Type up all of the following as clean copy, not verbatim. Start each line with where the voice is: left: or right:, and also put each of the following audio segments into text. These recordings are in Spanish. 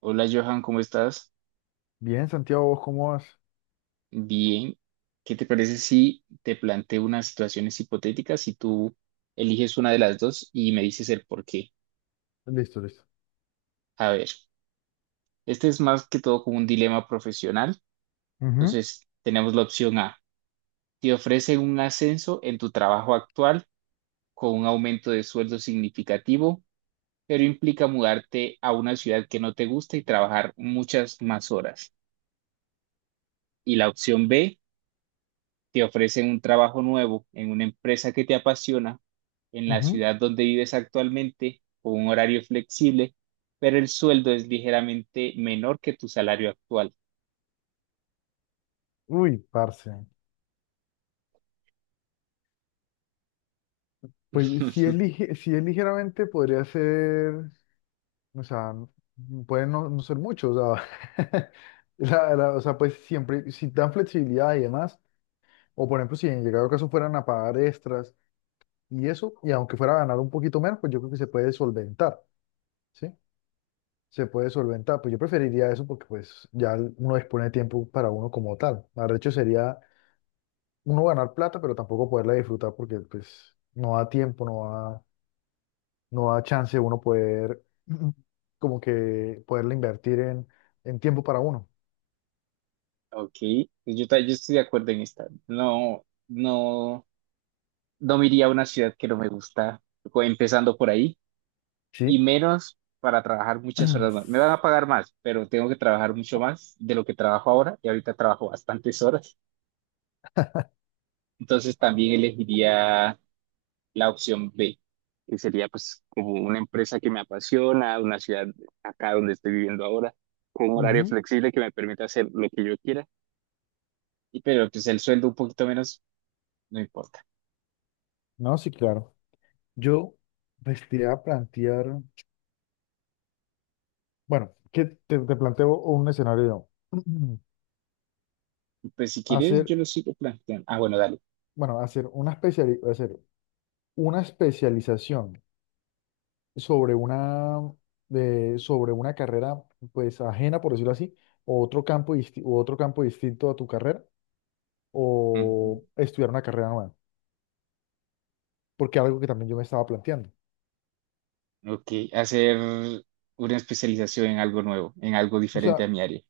right: Hola Johan, ¿cómo estás?
left: Bien, Santiago, ¿vos cómo vas?
right: Bien. ¿Qué te parece si te planteo unas situaciones hipotéticas y tú eliges una de las dos y me dices el por qué?
left: Listo, listo.
right: A ver, este es más que todo como un dilema profesional.
left: Ujú,
right: Entonces, tenemos la opción A. Te ofrecen un ascenso en tu trabajo actual con un aumento de sueldo significativo, pero implica mudarte a una ciudad que no te gusta y trabajar muchas más horas. Y la opción B te ofrecen un trabajo nuevo en una empresa que te apasiona, en la
left: ujú.
right: ciudad donde vives actualmente, con un horario flexible, pero el sueldo es ligeramente menor que tu salario actual.
left: Uy, parce. Pues si es ligeramente, podría ser, o sea, puede no, no ser mucho, o sea, o sea, pues siempre, si dan flexibilidad y demás, o por ejemplo, si en llegado caso fueran a pagar extras y eso, y aunque fuera a ganar un poquito menos, pues yo creo que se puede solventar, ¿sí? Se puede solventar, pues yo preferiría eso porque pues ya uno dispone de tiempo para uno como tal. Arrecho sería uno ganar plata, pero tampoco poderla disfrutar porque pues no da tiempo, da, no da chance uno poder como que poderla invertir en tiempo para uno.
right: Ok, pues yo, yo estoy de acuerdo en esta. No, no, no me iría a una ciudad que no me gusta, empezando por ahí, y
left: Sí.
right: menos para trabajar muchas horas más. Me van a pagar más, pero tengo que trabajar mucho más de lo que trabajo ahora, y ahorita trabajo bastantes horas. Entonces también elegiría la opción B, que sería pues como una empresa que me apasiona, una ciudad acá donde estoy viviendo ahora, con un horario
left: Ujú.
right: flexible que me permita hacer lo que yo quiera, y pero pues el sueldo un poquito menos, no importa.
left: No, sí, claro. Yo pues, te iba a plantear, bueno, que te planteo un escenario,
right: Pues si quieres, yo
left: hacer,
right: lo sigo planteando. Ah, bueno, dale.
left: bueno, hacer una especialización sobre una, sobre una carrera pues ajena, por decirlo así, o otro campo distinto a tu carrera,
right: Ujú.
left: o estudiar una carrera nueva, porque algo que también yo me estaba planteando.
right: Ok, hacer una especialización en algo nuevo, en algo
left: O
right: diferente a
left: sea,
right: mi área.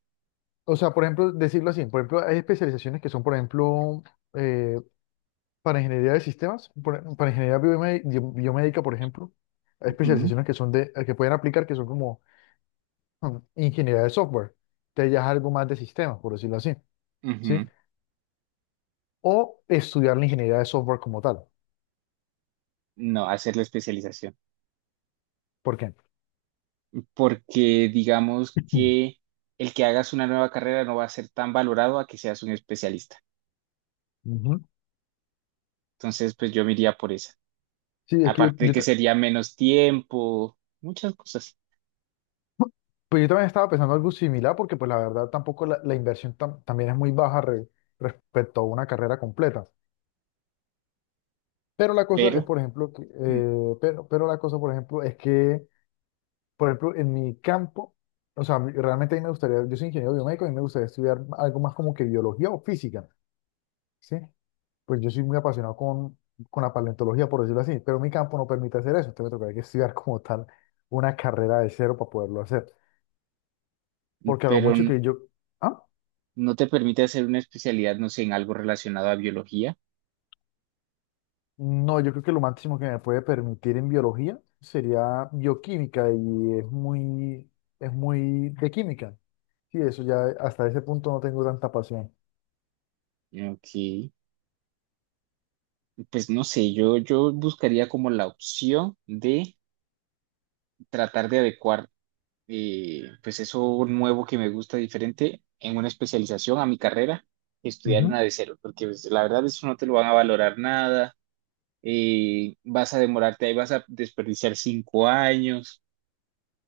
left: o sea, por ejemplo, decirlo así, por ejemplo, hay especializaciones que son, por ejemplo, eh, para ingeniería de sistemas, para ingeniería biomédica, por ejemplo, hay
right: Ujú.
left: especializaciones que son de, que pueden aplicar que son como ingeniería de software, que ya es algo más de sistemas, por decirlo así. ¿Sí?
right: Ujú.
left: O estudiar la ingeniería de software como tal.
right: No, hacer la especialización.
left: ¿Por qué?
right: Porque digamos que el que hagas una nueva carrera no va a ser tan valorado a que seas un especialista.
left: Ujú.
right: Entonces, pues yo me iría por esa.
left: Sí, es que
right: Aparte de que sería menos tiempo, muchas cosas,
left: pues yo también estaba pensando algo similar porque pues la verdad tampoco la inversión también es muy baja respecto a una carrera completa. Pero la cosa es,
right: pero,
left: por ejemplo, que,
right: mm,
left: pero la cosa, por ejemplo, es que, por ejemplo, en mi campo, o sea, realmente a mí me gustaría, yo soy ingeniero biomédico y me gustaría estudiar algo más como que biología o física, ¿sí? Pues yo soy muy apasionado con la paleontología, por decirlo así, pero mi campo no permite hacer eso, entonces me tocaría que estudiar como tal una carrera de cero para poderlo hacer, porque a lo
right: pero
left: mucho que yo, ah,
right: no te permite hacer una especialidad, no sé, en algo relacionado a biología.
left: no, yo creo que lo máximo que me puede permitir en biología sería bioquímica y es muy de química, sí eso ya hasta ese punto no tengo tanta pasión.
right: Ok, pues no sé, yo buscaría como la opción de tratar de adecuar, pues eso nuevo que me gusta diferente en una especialización a mi carrera, estudiar
left: Ujú.
right: una de cero, porque pues, la verdad eso no te lo van a valorar nada, vas a demorarte ahí, vas a desperdiciar 5 años.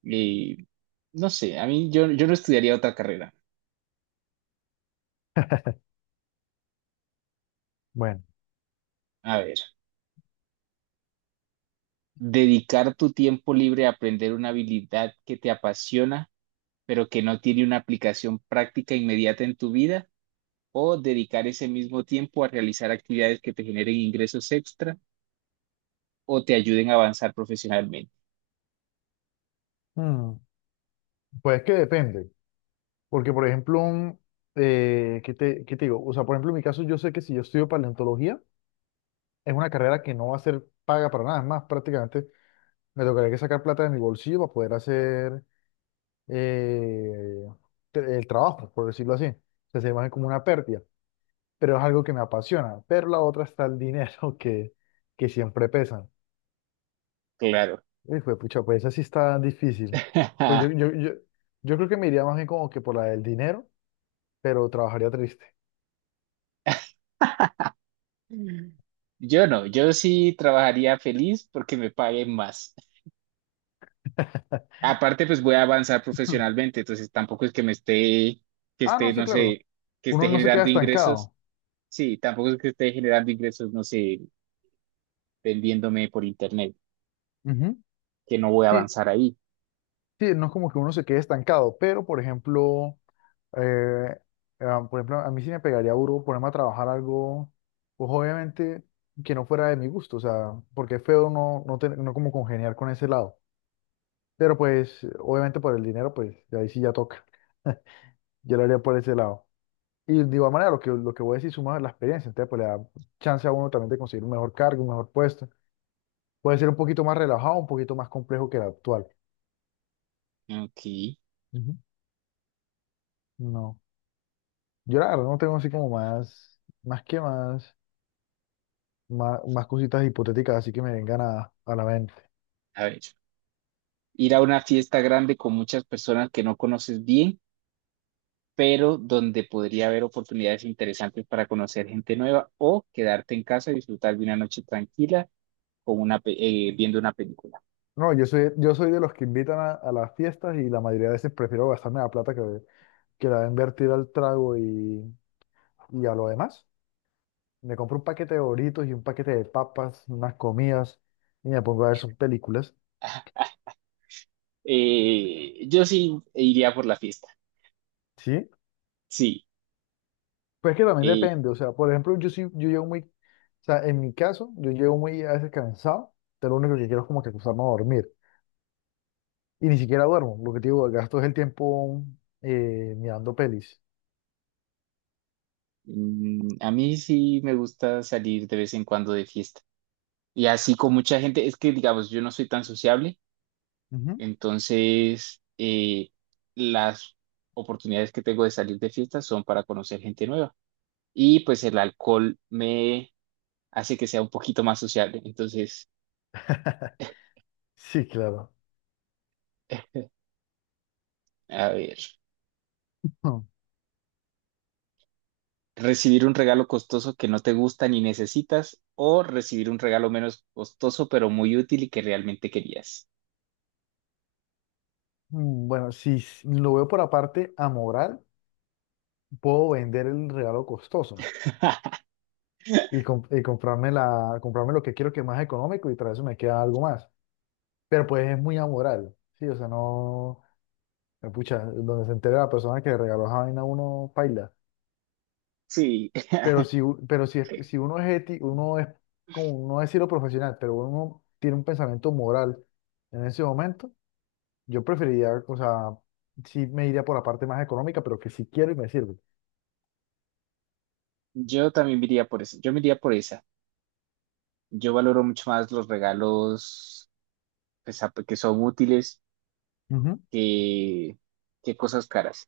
right: Y no sé, a mí yo, yo no estudiaría otra carrera.
left: Bueno,
right: A ver, dedicar tu tiempo libre a aprender una habilidad que te apasiona, pero que no tiene una aplicación práctica inmediata en tu vida, o dedicar ese mismo tiempo a realizar actividades que te generen ingresos extra o te ayuden a avanzar profesionalmente.
left: mm, pues es que depende, porque por ejemplo, ¿qué te digo? O sea, por ejemplo, en mi caso yo sé que si yo estudio paleontología, es una carrera que no va a ser paga para nada. Es más, prácticamente me tocaría que sacar plata de mi bolsillo para poder hacer eh, el trabajo, por decirlo así. O sea, se ve como una pérdida, pero es algo que me apasiona. Pero la otra está el dinero que siempre pesa.
right: Claro.
left: Y fue, pucha, pues esa sí está difícil. Pues yo, yo, yo, yo creo que me iría más bien como que por la del dinero, pero trabajaría triste.
right: Yo no, yo sí trabajaría feliz porque me paguen más. Aparte, pues voy a avanzar profesionalmente, entonces tampoco es que me esté, que
left: Ah,
right: esté,
left: no, sí,
right: no
left: claro.
right: sé, que esté
left: Uno no se queda
right: generando ingresos.
left: estancado.
right: Sí, tampoco es que esté generando ingresos, no sé, vendiéndome por internet,
left: Ujú.
right: que no voy a
left: Sí,
right: avanzar ahí.
left: sí, no es como que uno se quede estancado, pero por ejemplo, eh, por ejemplo, a mí sí me pegaría duro ponerme a trabajar algo, pues obviamente que no fuera de mi gusto, o sea, porque es feo no, no, no como congeniar con ese lado, pero pues obviamente por el dinero, pues de ahí sí ya toca, yo lo haría por ese lado. Y de igual manera, lo que voy a decir suma la experiencia, entonces pues le da chance a uno también de conseguir un mejor cargo, un mejor puesto, puede ser un poquito más relajado, un poquito más complejo que el actual.
right: Ok,
left: Ujú. No. Yo la verdad no tengo así como más, más que más, más, más cositas hipotéticas así que me vengan a la mente.
right: a ver. Ir a una fiesta grande con muchas personas que no conoces bien, pero donde podría haber oportunidades interesantes para conocer gente nueva o quedarte en casa y disfrutar de una noche tranquila con una, viendo una película.
left: No, yo soy de los que invitan a las fiestas y la mayoría de veces prefiero gastarme la plata que la voy a invertir al trago y a lo demás. Me compro un paquete de Doritos y un paquete de papas, unas comidas y me pongo a ver sus películas.
right: Yo sí iría por la fiesta.
left: ¿Sí?
right: Sí.
left: Pues que también
right: Eh,
left: depende. O sea, por ejemplo, yo sí, yo llego muy, o sea, en mi caso, yo llego muy a veces cansado, pero lo único que quiero es como que acostarme a dormir. Y ni siquiera duermo. Lo que te digo, gasto es el tiempo mirando pelis.
right: a mí sí me gusta salir de vez en cuando de fiesta. Y así con mucha gente, es que digamos, yo no soy tan sociable,
left: Ujú.
right: entonces las oportunidades que tengo de salir de fiesta son para conocer gente nueva. Y pues el alcohol me hace que sea un poquito más sociable. Entonces,
left: Sí, claro.
right: a ver, recibir un regalo costoso que no te gusta ni necesitas o recibir un regalo menos costoso pero muy útil y que realmente querías.
left: Mm, bueno, si lo veo por aparte amoral, puedo vender el regalo costoso y, y comprarme, comprarme lo que quiero que es más económico y tras eso me queda algo más. Pero pues es muy amoral, sí, o sea, no, pucha, donde se entere la persona que le regaló esa vaina a uno, paila.
right: Sí.
left: Pero si, si uno es ético, uno es, como no decirlo profesional, pero uno tiene un pensamiento moral en ese momento, yo preferiría, o sea, sí me iría por la parte más económica, pero que sí quiero y me sirve.
right: Yo también me iría por esa. Yo me iría por esa. Yo valoro mucho más los regalos pues, que son útiles
left: Ujú.
right: que, que cosas caras.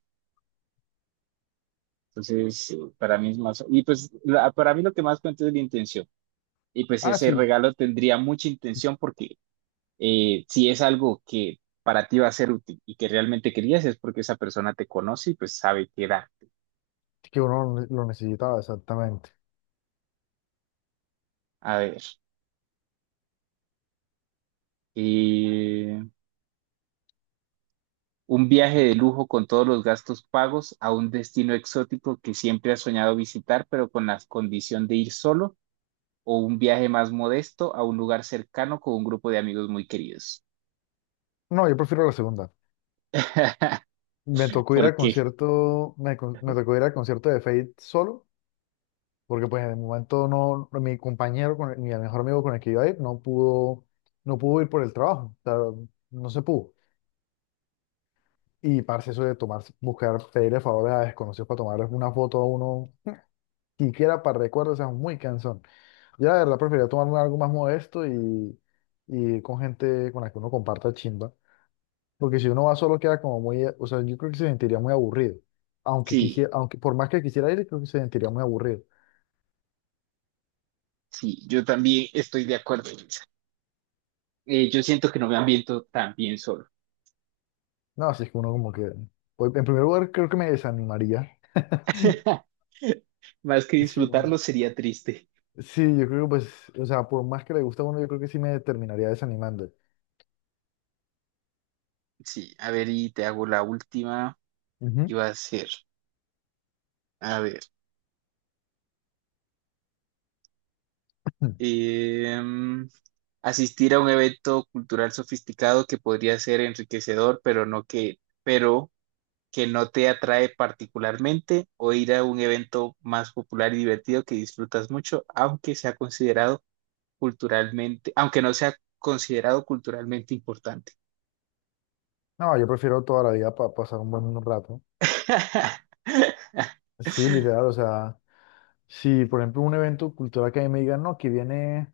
right: Entonces, para mí es más. Y pues, para mí lo que más cuenta es la intención. Y pues,
left: Ah,
right: ese
left: sí,
right: regalo tendría mucha intención porque si es algo que para ti va a ser útil y que realmente querías, es porque esa persona te conoce y pues sabe qué darte.
left: que uno lo necesitaba, exactamente.
right: A ver. Un viaje de lujo con todos los gastos pagos a un destino exótico que siempre has soñado visitar, pero con la condición de ir solo, o un viaje más modesto a un lugar cercano con un grupo de amigos muy queridos.
left: No, yo prefiero la segunda. Me tocó ir al
right: Porque
left: concierto, me tocó ir al concierto de Fate solo, porque pues en el momento no, mi compañero, mi mejor amigo con el que iba a ir, no pudo, no pudo ir por el trabajo, o sea, no se pudo. Y, parce, eso de tomar, buscar, pedirle favores a desconocidos para tomarles una foto a uno, siquiera para recuerdos, o sea, muy cansón. Yo la verdad preferiría tomarme algo más modesto y ir con gente con la que uno comparta chimba. Porque si uno va solo queda como muy, o sea, yo creo que se sentiría muy aburrido. Aunque
right: sí,
left: quisiera, aunque por más que quisiera ir, creo que se sentiría muy aburrido.
right: sí, yo también estoy de acuerdo en eso. Yo siento que no me ambiento tan bien solo.
left: No, así es que uno como que, pues, en primer lugar, creo que me desanimaría.
right: Más que
left: Sí,
right: disfrutarlo sería triste.
left: sí, yo creo que pues, o sea, por más que le gusta a uno, yo creo que sí me terminaría desanimando.
right: Sí, a ver, y te hago la última y
left: Ujú.
right: va a ser, a ver. em, Asistir a un evento cultural sofisticado que podría ser enriquecedor, pero no que, pero que no te atrae particularmente, o ir a un evento más popular y divertido que disfrutas mucho, aunque sea considerado culturalmente, aunque no sea considerado culturalmente importante.
left: No, yo prefiero toda la vida pasar un buen rato. Sí, literal, o sea, si por ejemplo un evento cultural que a mí me digan, no, que viene,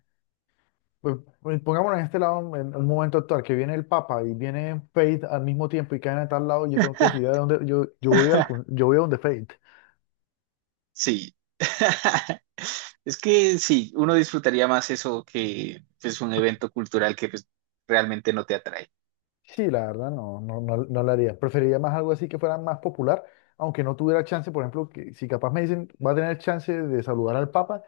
left: pues, pues, pongámonos en este lado, en un momento actual, que viene el Papa y viene Faith al mismo tiempo y caen a tal lado, yo tengo que decidir a dónde, yo voy a donde Faith.
right: Sí. Es que sí, uno disfrutaría más eso que es un evento cultural que pues, realmente no te atrae.
left: Sí, la verdad, no, no, no, no lo haría. Preferiría más algo así que fuera más popular, aunque no tuviera chance, por ejemplo, que si capaz me dicen, va a tener chance de saludar al Papa,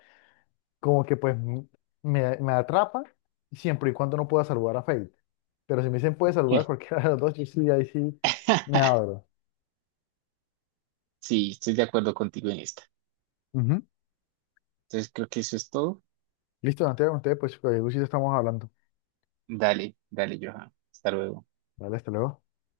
left: como que pues me atrapa siempre y cuando no pueda saludar a Fate. Pero si me dicen puede saludar a cualquiera de los dos, yo sí, ahí sí me abro.
right: Sí, estoy de acuerdo contigo en esta.
left: Ujú.
right: Entonces creo que eso es todo.
left: Listo, Santiago, ustedes pues, estamos hablando.
right: Dale, dale, Johan. Hasta luego.
left: Vale, hasta luego.